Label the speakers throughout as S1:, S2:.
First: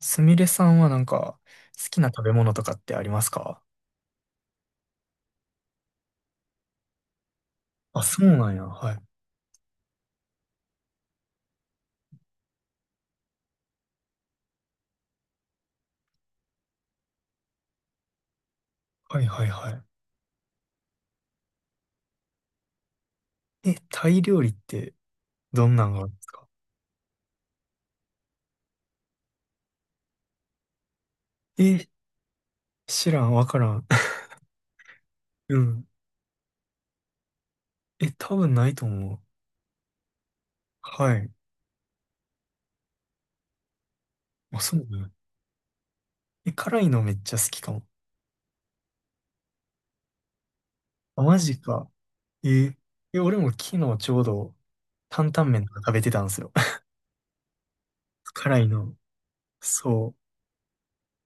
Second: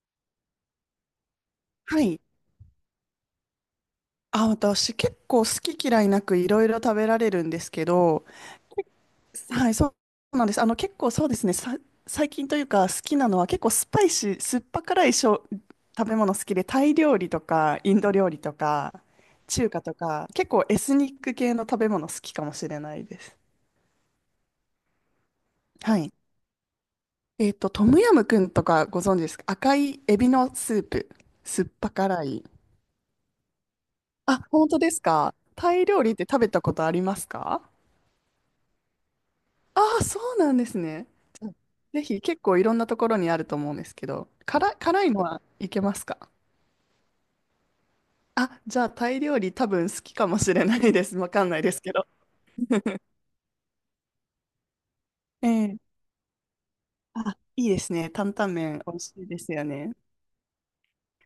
S1: すみれさんはなんか、好き
S2: は
S1: な
S2: い。
S1: 食べ物とかってありますか？
S2: あ、私結構好き嫌いなくいろいろ食べられるんですけ
S1: あ、そ
S2: ど、
S1: うなんや。
S2: け
S1: はい。
S2: はい、そうなんです。あの結構そうですね、最近というか好きなのは結構スパイシー、酸っぱ辛いしょ食べ物好きで、タイ料理とかインド料理とか
S1: はいはい
S2: 中
S1: は
S2: 華とか、結構エスニック系の食べ物好きかもしれないです。
S1: い。え、タイ料理ってどんなん
S2: は
S1: があるん
S2: い。
S1: ですか？
S2: トムヤムクンとかご存知ですか？赤いエビのスープ、酸っ
S1: え、
S2: ぱ辛い。
S1: 知らん、わからん。
S2: あ、本当ですか？
S1: う
S2: タイ
S1: ん。
S2: 料理って食べたことありますか？
S1: え、多分ないと思う。
S2: ああ、そうなんですね。
S1: はい。
S2: うん、ぜひ。結構いろんなところにあると思うんですけど、
S1: あ、
S2: 辛
S1: そ
S2: い、
S1: う
S2: 辛
S1: ね。
S2: いのはいけますか？
S1: え、辛いのめっちゃ好きかも。
S2: あ、じゃあタイ料理多分好きかもしれないです。
S1: あ、
S2: わ
S1: マ
S2: かん
S1: ジ
S2: ないです
S1: か。
S2: けど。
S1: え、え、俺も昨日ちょうど担々麺と
S2: え
S1: か食
S2: え、
S1: べてたんですよ。
S2: あ、いいですね。担々
S1: 辛い
S2: 麺美
S1: の。
S2: 味しいですよね。
S1: そ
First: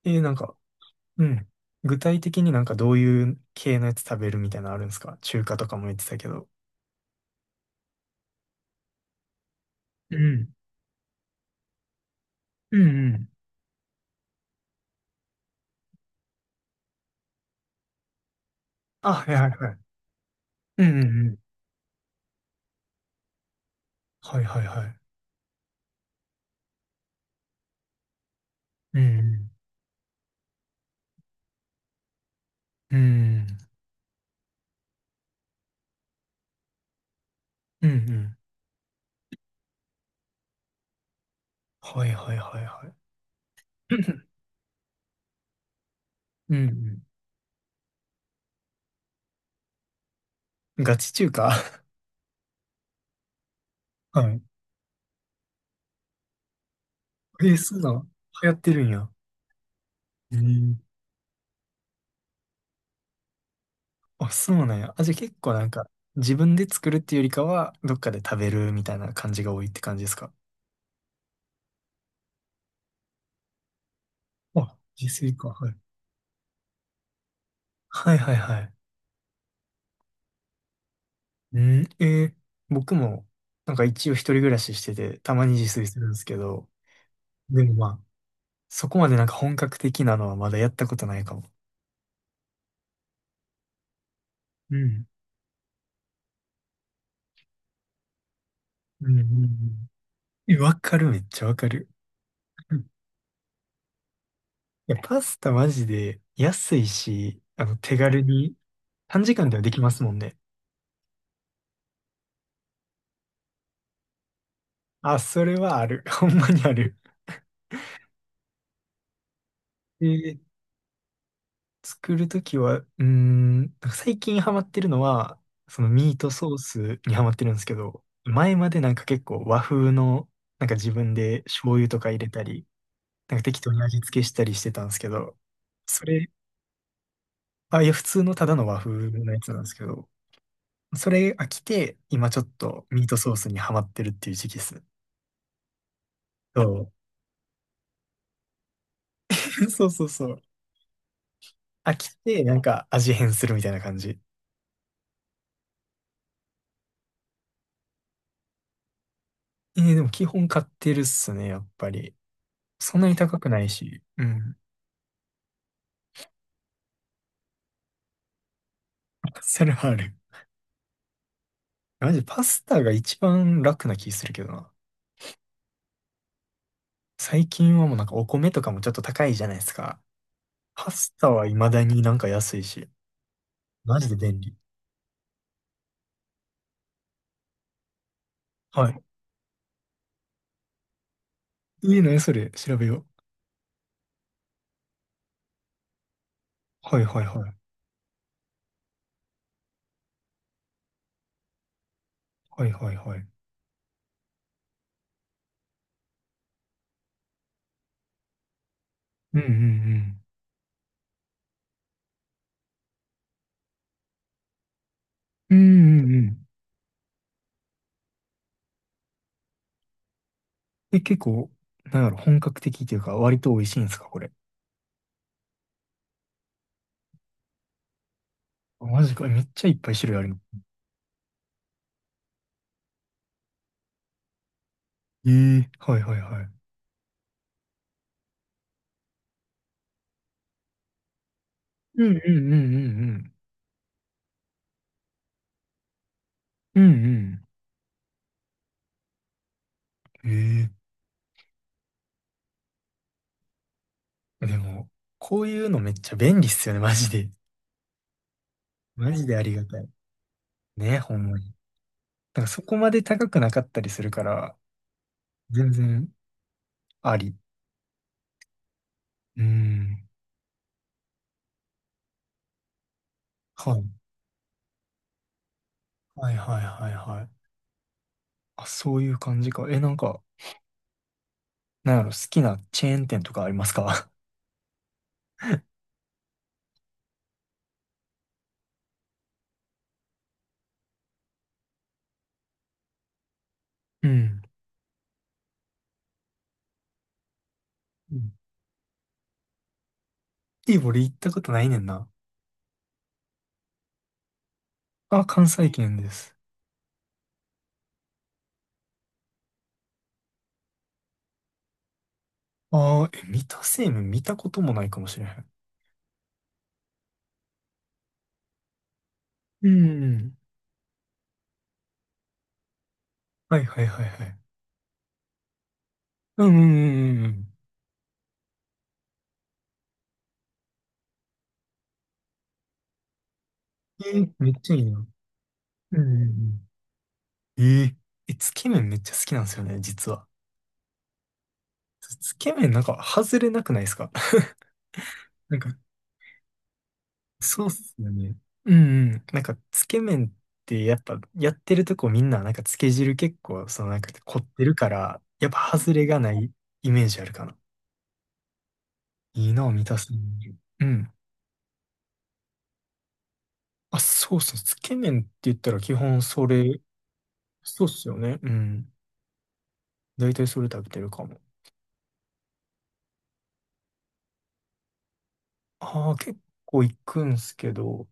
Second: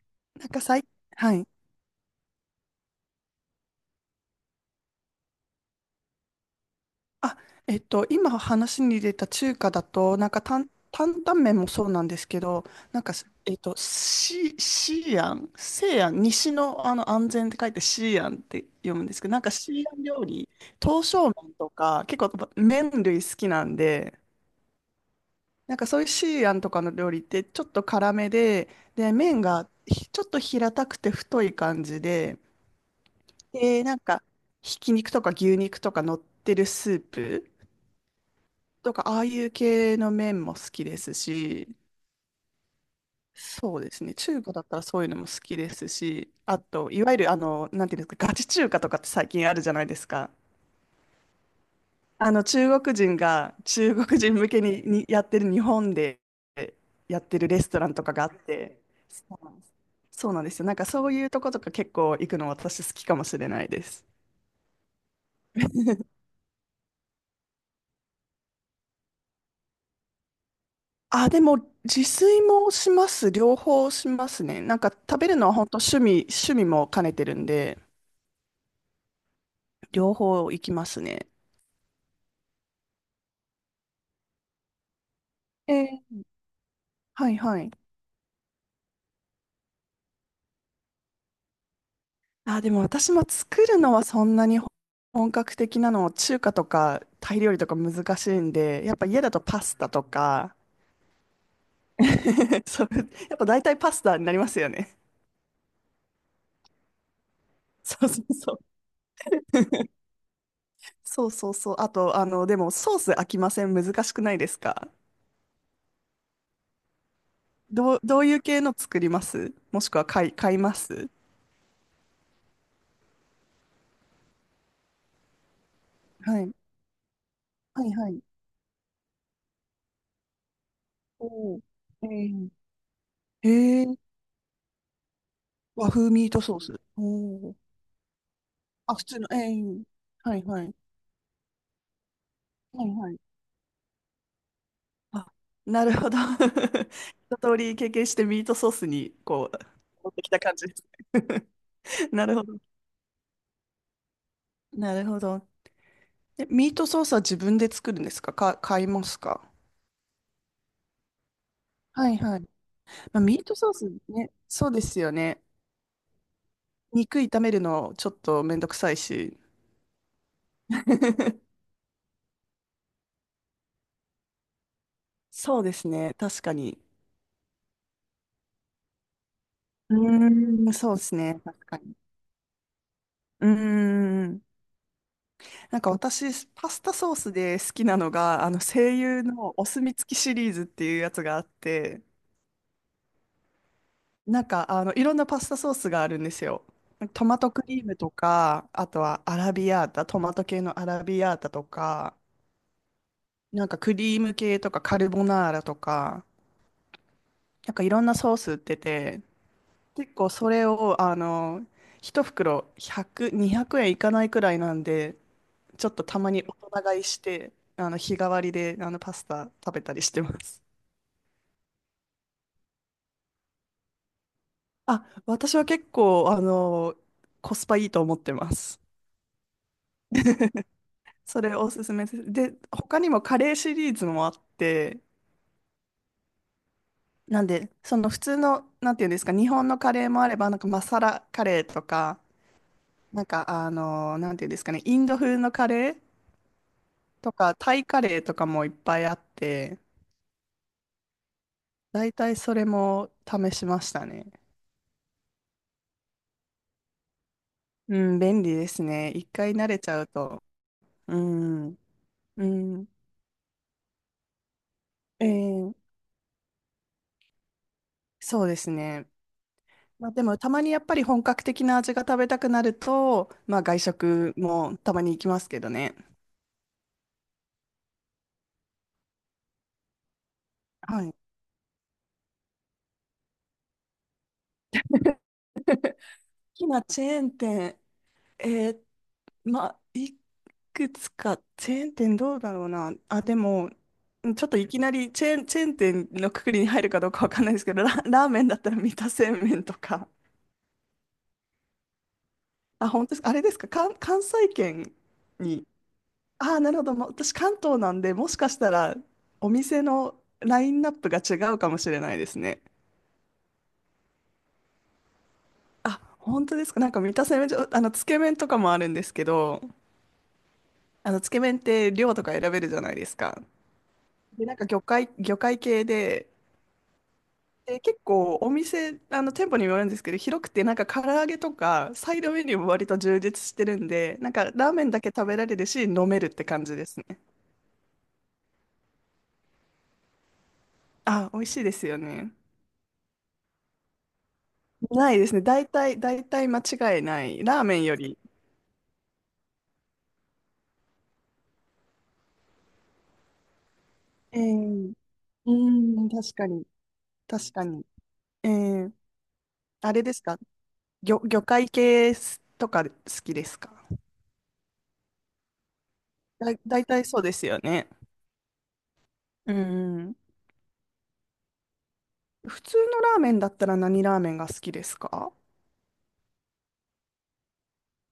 S1: う。え、なん
S2: なん
S1: か、
S2: かさい、
S1: う
S2: はい。
S1: ん。具体的になんかどういう系のやつ食べるみたいなのあるんですか？中華とかも言ってたけど。
S2: あ、えっと、今話に出た中華だと、
S1: う
S2: なんか
S1: ん。
S2: 担々麺もそうなんですけど、
S1: うん
S2: なん
S1: う
S2: か、
S1: ん。
S2: えっと、シーアン、西安、西の、あの安全って書いてシーアンって読むんで
S1: あ、
S2: すけ
S1: は
S2: ど、
S1: い
S2: なん
S1: はい
S2: か
S1: は
S2: シ
S1: い。
S2: ーアン料理、
S1: うん
S2: 刀
S1: う
S2: 削
S1: んうん。
S2: 麺とか、結構麺類好きなんで、
S1: はいはいはい。
S2: なんかそういうシーアンとかの料理ってちょっと辛めで、
S1: う
S2: で、麺
S1: ん
S2: がちょっと平たくて太い感じで、
S1: うん。うん
S2: で、なんか、ひき肉とか牛肉とか乗ってるスープ。
S1: うん。うん
S2: とか、ああいう系の麺も好きですし、
S1: はいはいはいはい。
S2: そうですね、中華だったらそういうのも好きですし、
S1: う
S2: あと、
S1: ん
S2: いわゆる、なんていうんですか、ガチ中華とかって最近あるじゃないですか。
S1: うん。ガチ中華。
S2: 中国人が中 国
S1: は
S2: 人
S1: い。
S2: 向けに、やってる、日本でやって
S1: え
S2: る
S1: ー、
S2: レス
S1: そ
S2: ト
S1: う
S2: ラ
S1: な
S2: ンと
S1: の？
S2: かがあっ
S1: 流行って
S2: て、
S1: るんや。
S2: そうなんです。そう
S1: え
S2: なんですよ。な
S1: ー、
S2: んかそういうとことか結構行くの私好きかもしれないです。
S1: あ、そうなんや。あ、じゃあ結構なんか、自分で作るっていうよりかは、どっかで食べるみたいな感じが多いって感じですか？
S2: あ、でも自炊もします。両方しますね。な
S1: あ、
S2: んか
S1: 自
S2: 食べ
S1: 炊
S2: るの
S1: か。
S2: は本
S1: はい。
S2: 当趣味も兼ねてるんで。
S1: はいはいはい。
S2: 両方行きますね。
S1: うん、僕も、なんか一応一人暮らししてて、たまに自炊す
S2: え
S1: るんで
S2: ー、
S1: すけど、
S2: はいは
S1: で
S2: い。
S1: もまあ、そこまでなんか本格的なのはまだやったことないかも。
S2: あ、でも私も作るのはそんなに
S1: うん。
S2: 本格的なの、中華とかタイ料理とか難しいんで、やっぱ
S1: うん
S2: 家
S1: う
S2: だと
S1: んう
S2: パスタ
S1: ん。
S2: とか、
S1: え、わかる、めっちゃわかる。う
S2: そ
S1: ん。
S2: う、やっぱ大体パスタになりますよ
S1: いや、
S2: ね。
S1: パスタマジで安いし、手
S2: そう
S1: 軽
S2: そうそ
S1: に
S2: う。
S1: 短時間ではでき ますもんね。
S2: そうそうそう。あと、でもソース飽きません？難しくないですか？
S1: あ、それはある。ほんまにある。
S2: どういう系の作ります？もしくは
S1: で、
S2: 買います
S1: 作るときは、なんか最近ハマってるのは、そのミート
S2: はい。
S1: ソースにハマってるんですけ
S2: はい
S1: ど、
S2: はい。
S1: 前までなんか結構和風の、なんか自分で
S2: おー、
S1: 醤油と
S2: えー。
S1: か入れた
S2: うん、
S1: り、なんか適当に
S2: えー、
S1: 味付けしたりしてたんですけど、
S2: 和
S1: そ
S2: 風ミー
S1: れ
S2: トソース。おー、
S1: あ、いや、普通のただの和風
S2: あ、普通の
S1: の
S2: 永
S1: やつなんです
S2: 遠、
S1: けど、
S2: えはいはい。
S1: それ飽きて、今ちょっ
S2: は
S1: と
S2: い
S1: ミー
S2: はい。
S1: トソースにハマってるっていう時期です。
S2: あ、なるほど。
S1: そ う。
S2: 一通り経験してミートソースにこう
S1: そうそう
S2: 持って
S1: そ
S2: きた
S1: う。
S2: 感じです
S1: 飽
S2: ね。
S1: き
S2: なる
S1: て、
S2: ほ
S1: な
S2: ど。
S1: んか味変するみたいな感じ。
S2: なるほど。で、ミートソースは自分で作るんですか買いますか？
S1: でも基本買ってるっすね、やっぱ
S2: は
S1: り。
S2: いはい。
S1: そんなに
S2: まあ、
S1: 高
S2: ミー
S1: く
S2: ト
S1: ない
S2: ソース
S1: し。う
S2: ね、
S1: ん。
S2: そうですよね。肉炒めるのちょっとめんどくさいし。
S1: それはある。マジパスタが一番楽な気するけどな。
S2: そうですね、確かに。
S1: 最近はもうなんかお米とかもちょっと高いじゃないです
S2: う
S1: か。
S2: ーん、
S1: パ
S2: そうです
S1: スタ
S2: ね、
S1: は
S2: 確
S1: 未
S2: か
S1: だ
S2: に。
S1: になんか安いし。
S2: うー
S1: マジで便
S2: ん。
S1: 利。
S2: なんか私、パスタソースで好きなのが、あの、
S1: は
S2: 声
S1: い。
S2: 優のお墨付きシリーズっていうやつがあっ
S1: いい
S2: て、
S1: ね、それ。調べよう。
S2: なんか、あの、いろんなパスタソースがあるんですよ。
S1: はいは
S2: ト
S1: い
S2: マ
S1: は
S2: ト
S1: い。
S2: クリームとか、あとはアラビアータ、トマト系のアラビアータとか、
S1: はいはいはい。
S2: なんかクリーム系とかカルボナーラとか、なんかいろんなソース売ってて、
S1: うんう
S2: 結
S1: ん
S2: 構それを、あの、一袋100、200円いかないくらいなんで、
S1: うん。う
S2: ちょっ
S1: ん
S2: と
S1: うん
S2: た
S1: う
S2: まに
S1: ん。
S2: 大人買いして、あの日替わりであのパスタ食べたりしてます。
S1: え、結構、なんだろう、本格的というか、割と美味しいんですか、これ？
S2: あ、私は結構、あの、コスパいいと思ってます。
S1: あマジか、めっちゃいっぱい種類あるの？
S2: それおすすめです。で、他にもカレーシリーズもあって、
S1: ええはいはいはい。
S2: なんで、その普通の、なんていうんですか、日本のカレーもあれば、なんかマサラカレーと
S1: うん
S2: か、
S1: うんうんう
S2: なん
S1: ん
S2: か、あの、なんていうんですかね、インド風のカレー
S1: うん。う
S2: と
S1: ん
S2: か、タイカレーとかもいっぱいあって、
S1: うん。え
S2: 大体それも試しましたね。
S1: えでも、こういうのめっちゃ便利っすよね、マジで。
S2: うん、便利ですね。
S1: マジ
S2: 一
S1: であ
S2: 回
S1: りが
S2: 慣
S1: た
S2: れ
S1: い。
S2: ちゃうと。
S1: ね、ほ
S2: う
S1: んまに。
S2: ん、
S1: な
S2: う
S1: んかそこ
S2: ん、
S1: まで高くなかったりするから、
S2: え
S1: 全
S2: ー、
S1: 然あり。
S2: そうですね。
S1: うん。
S2: まあ、でもたまにやっぱり本格的な味が食べたくなると、まあ、
S1: は
S2: 外
S1: い。
S2: 食もたまに行きますけどね。
S1: はいはいはいはい。あ、そういう感じか。え、なんか、
S2: はい。好
S1: なんやろ、好きなチェーン店とかありますか？
S2: きなチェーン店、えー、まあ、いくつか、チェーン店どうだろうな。あ、でも、
S1: うん。
S2: ちょっといきなりチェーン店のくくりに入るかどうかわかんないですけど、
S1: う
S2: ラー
S1: ん。
S2: メンだったら三田製麺とか、
S1: いい、俺行ったことないねんな。
S2: あ、本当ですか、あれですか、関西圏
S1: あ、関
S2: に、
S1: 西圏です。
S2: ああ、なるほど。まあ私、関東なんで、もしかしたらお店のラインナップが違うかもしれないですね。
S1: ああ、え、三田製麺見たこともないかもしれへん。
S2: あ、本当ですか。なんか三田製麺所、あの、つけ麺とかもあるんですけど、
S1: うん。
S2: あの、つけ麺って量とか選べるじゃないですか。
S1: はいはいはいはい。
S2: で、なんか魚介系で、
S1: うんうんうんうん。
S2: で、結構お店、あの、店舗にもよるんですけど、広くて、なんか唐揚げとか、サイドメニューも割と充実してるん
S1: え
S2: で、
S1: ー、
S2: なんか
S1: めっ
S2: ラ
S1: ち
S2: ー
S1: ゃいい
S2: メンだ
S1: な。
S2: け食べられるし、
S1: うん
S2: 飲め
S1: う
S2: るって感
S1: ん
S2: じですね。
S1: うん。えー、え、つけ麺めっちゃ好きなんですよね、実は。
S2: あ、美味しいですよ
S1: つつ
S2: ね。
S1: け麺なんか外れなくないですか？
S2: ないですね。
S1: なんか
S2: 大体間違いない。ラー
S1: そうっ
S2: メン
S1: す
S2: よ
S1: よ
S2: り。
S1: ね。うんうん。なんか、つけ麺ってやっぱ、やってるとこみんな、なんか、つけ汁結構、そのなんか、凝
S2: え
S1: ってるか
S2: え、
S1: ら、やっ
S2: う
S1: ぱ、外れ
S2: ん、
S1: がな
S2: 確か
S1: い
S2: に。
S1: イメージあるか
S2: 確
S1: な。
S2: かに。ええ、
S1: いいな、満
S2: あ
S1: た
S2: れ
S1: す。
S2: ですか？
S1: うん。
S2: 魚介系とか好きですか？
S1: あ、そうそう。つけ麺って言ったら基本そ
S2: だ、
S1: れ、
S2: 大体そうですよ
S1: そうっ
S2: ね。
S1: すよね。うん。
S2: うん。
S1: だいたいそれ食べてるかも。
S2: 普通のラーメンだったら何ラーメンが好きですか？
S1: ああ、結構行くんすけど、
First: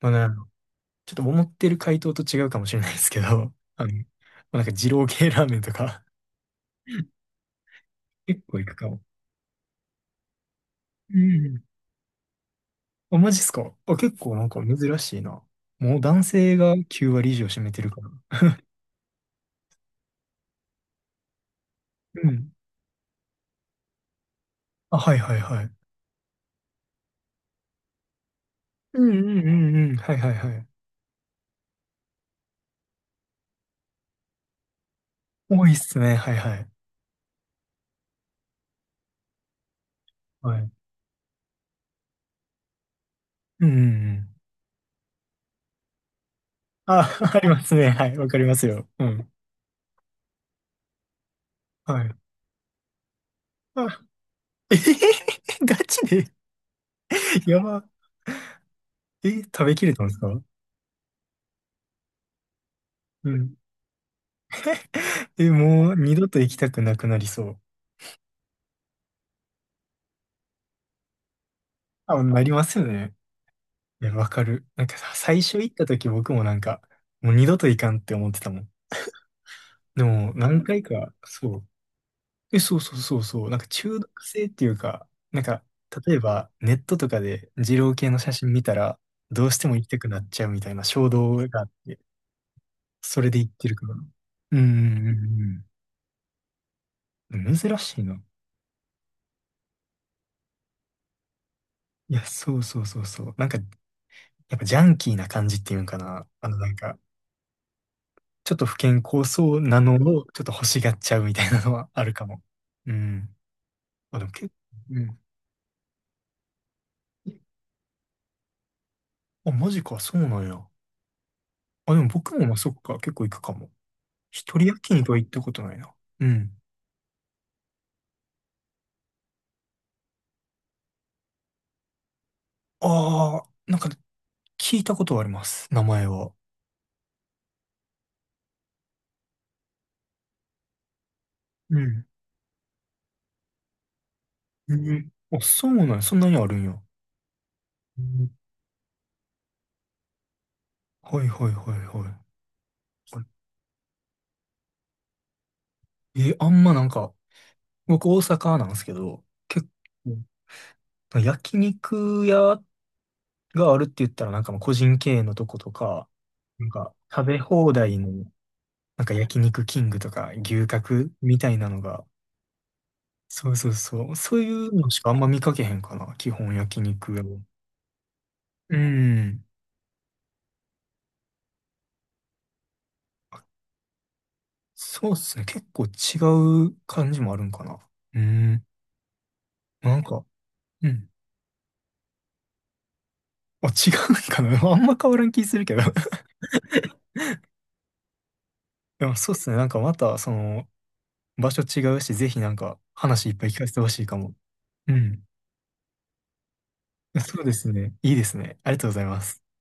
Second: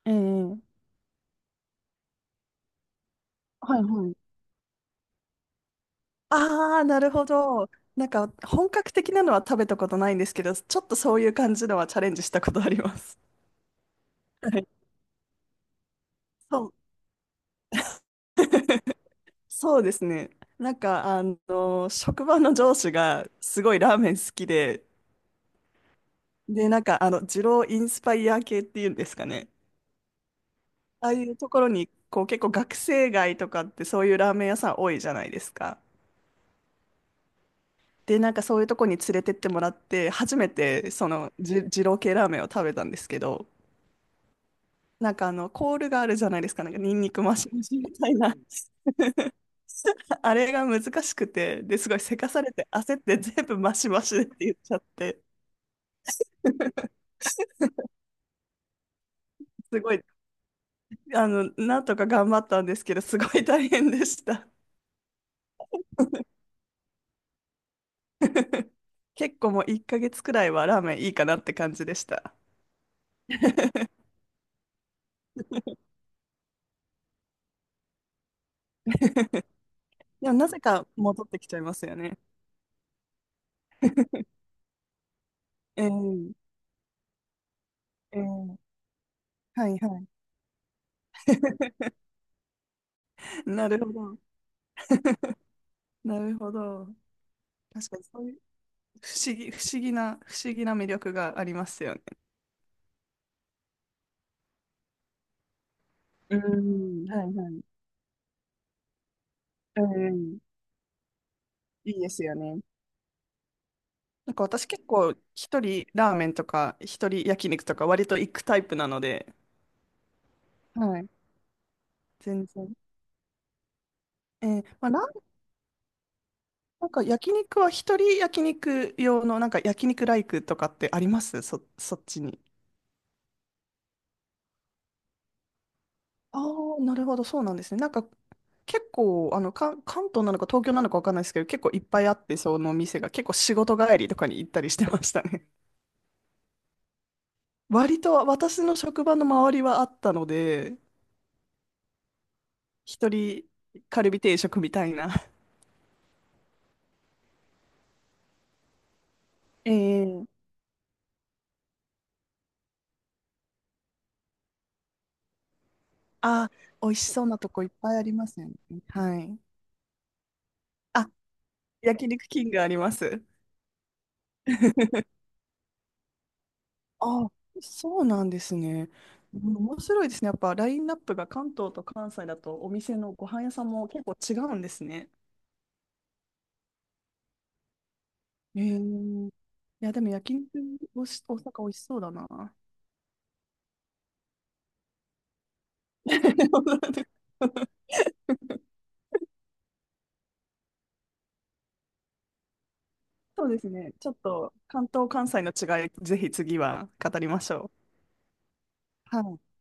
S1: まあね、
S2: ええ、
S1: ちょっと思ってる回答と違うかもしれないですけど、
S2: はい
S1: ま
S2: はい。
S1: あ、なんか、二郎系ラーメンとか、
S2: ああ、なる ほど。なんか、
S1: 結構行
S2: 本
S1: くか
S2: 格
S1: も。
S2: 的なのは食べたことないんですけど、ちょっとそ
S1: う
S2: ういう感
S1: ん。
S2: じのはチャレンジしたことありま
S1: あ、
S2: す。
S1: マジっすかあ、結構なん
S2: は
S1: か
S2: い。
S1: 珍しいな。もう男性
S2: そう。
S1: が9割以上占めてるから。
S2: そうですね。なんか、あの、職
S1: う
S2: 場
S1: ん。
S2: の上司がすごいラーメン好きで、
S1: あ、はいはいはい。
S2: で、なんか、あの、二郎インスパイア系っていうん
S1: う
S2: です
S1: ん
S2: か
S1: うん
S2: ね。
S1: うんうん。はいはいはい。
S2: ああいうところに、こう、結構学生街とかってそういうラーメン屋さん多いじゃないです
S1: 多いっ
S2: か。
S1: すね。はいはい。
S2: で、なんかそういうとこに連れてってもらって、初め
S1: はい。
S2: てその二郎系ラーメンを食べたんですけど、
S1: うんうんうん。
S2: なんかあの、コールがあるじゃないですか。なんかニン
S1: あ、
S2: ニク マ
S1: あり
S2: シ
S1: ま
S2: マ
S1: す
S2: シ
S1: ね。
S2: み
S1: は
S2: たい
S1: い。わ
S2: な。
S1: かりますよ。うん。
S2: あれが難しくて、で、すごい
S1: はい。
S2: せかされて焦って全部マ
S1: あ、
S2: シマシでって言っち
S1: え
S2: ゃっ
S1: へへへ。
S2: て、
S1: ガチで。 やば。え、食べ
S2: す
S1: き
S2: ご
S1: れ
S2: い、
S1: たんですか？
S2: あの、なんとか頑張ったんですけど、すご
S1: う
S2: い
S1: ん。
S2: 大変でした。
S1: え、もう二度と行きたくなくなりそう。
S2: 結構もう1ヶ月くらいはラーメンいいかなって感じでし
S1: あ、
S2: た。
S1: なりますよね。い や、わかる。なんかさ、最初行った時僕もなんか、もう二度と行かんって思ってたもん。で
S2: で
S1: も、
S2: もなぜ
S1: 何回
S2: か
S1: か、
S2: 戻ってきち
S1: そ
S2: ゃい
S1: う。
S2: ますよね。
S1: え、そうそうそうそう。なんか中毒性っていうか、なんか、
S2: え
S1: 例えば、
S2: え、
S1: ネットとかで二郎系
S2: え
S1: の
S2: え、
S1: 写真見たら、どうして
S2: は
S1: も
S2: い
S1: 行きた
S2: は
S1: く
S2: い。
S1: なっちゃうみたいな衝動があっ て、それで行って
S2: な
S1: る
S2: る
S1: か
S2: ほ
S1: ら。
S2: ど。
S1: うんう ん
S2: なるほど。
S1: うんうん。珍
S2: 確か
S1: しい
S2: に
S1: な。
S2: そういう不思議な魅力がありますよね。
S1: いや、そうそうそうそう。なんか、やっぱジャンキーな感じっていうんかな。
S2: う
S1: なんか、
S2: ん、はいはい。
S1: ちょっと不健康そうな
S2: う
S1: のを、
S2: ん、
S1: ちょっと欲しがっちゃうみたいなのは
S2: いい
S1: あ
S2: で
S1: る
S2: す
S1: か
S2: よ
S1: も。
S2: ね。
S1: うん。あ、でも
S2: なんか
S1: 結構、
S2: 私結
S1: う
S2: 構
S1: ん。
S2: 一人ラーメンとか一人焼肉とか割と行くタイプなので、
S1: あ、マジか、そうなんや。
S2: はい。
S1: あ、でも僕
S2: 全
S1: もまあそっ
S2: 然。
S1: か、結構行くかも。
S2: え
S1: 一
S2: ー、
S1: 人
S2: まあ、
S1: 焼
S2: ラ
S1: 肉
S2: ー
S1: は
S2: メン、
S1: 行ったことないな。うん。
S2: なんか焼肉は一人焼肉用のなんか焼肉ライクとかってあります、そっちに。
S1: ああ、なんか聞いたことはあります、名前は。
S2: ああ、なるほど、そうなんですね。なんか結構あの関東なのか東京なのかわかんないですけど、結構
S1: う
S2: いっぱ
S1: ん。
S2: いあって、その店が結構仕事帰りとかに行ったり
S1: う
S2: してま
S1: ん。
S2: した
S1: あ、
S2: ね。
S1: そうなんや、そんなにあるんや。
S2: 割
S1: う
S2: と
S1: ん
S2: 私の職場の周りはあったので、
S1: はいはいはいは
S2: 一人カルビ定食みたいな。
S1: い。え、あんまなんか、僕大阪なんですけど、結
S2: ええ、
S1: 構、焼肉屋があるって言ったらなんかまあ個人経営のとことか、
S2: あ、
S1: なん
S2: 美
S1: か
S2: 味しそう
S1: 食べ
S2: なとこいっ
S1: 放
S2: ぱい
S1: 題
S2: あ
S1: の
S2: りますよね。
S1: なんか
S2: は
S1: 焼
S2: い。
S1: 肉キングとか牛
S2: あ、
S1: 角みたいなのが
S2: 焼肉キングあります。
S1: そうそうそう。そういうのしかあん ま見かけへんかな。基本焼肉屋
S2: あ、
S1: は。
S2: そうなんです
S1: う
S2: ね。う
S1: ん。
S2: ん、面白いですね。やっぱラインナップが関東と関西だとお店のご飯屋さんも結構違うんです
S1: そ
S2: ね。
S1: うっすね。結構違う感じもあるんかな。う
S2: え
S1: ん。
S2: ー、いや、
S1: な
S2: で
S1: ん
S2: も
S1: か、
S2: 焼肉、
S1: うん。
S2: 大阪美味しそうだな。
S1: あ、違うんかな。あんま変わらん気するけど。
S2: 本当だね。
S1: でもそうっすね。なんかまた、場所違うし、ぜひなんか話いっ
S2: そ
S1: ぱい
S2: う
S1: 聞
S2: で
S1: か
S2: す
S1: せてほ
S2: ね。
S1: しい
S2: ちょっ
S1: かも。
S2: と関
S1: う
S2: 東、
S1: ん。
S2: 関西の違い、ぜひ次は語 りま
S1: そう
S2: し
S1: です
S2: ょ
S1: ね。いいですね。ありがとうござい
S2: う。
S1: ま
S2: は
S1: す。
S2: い。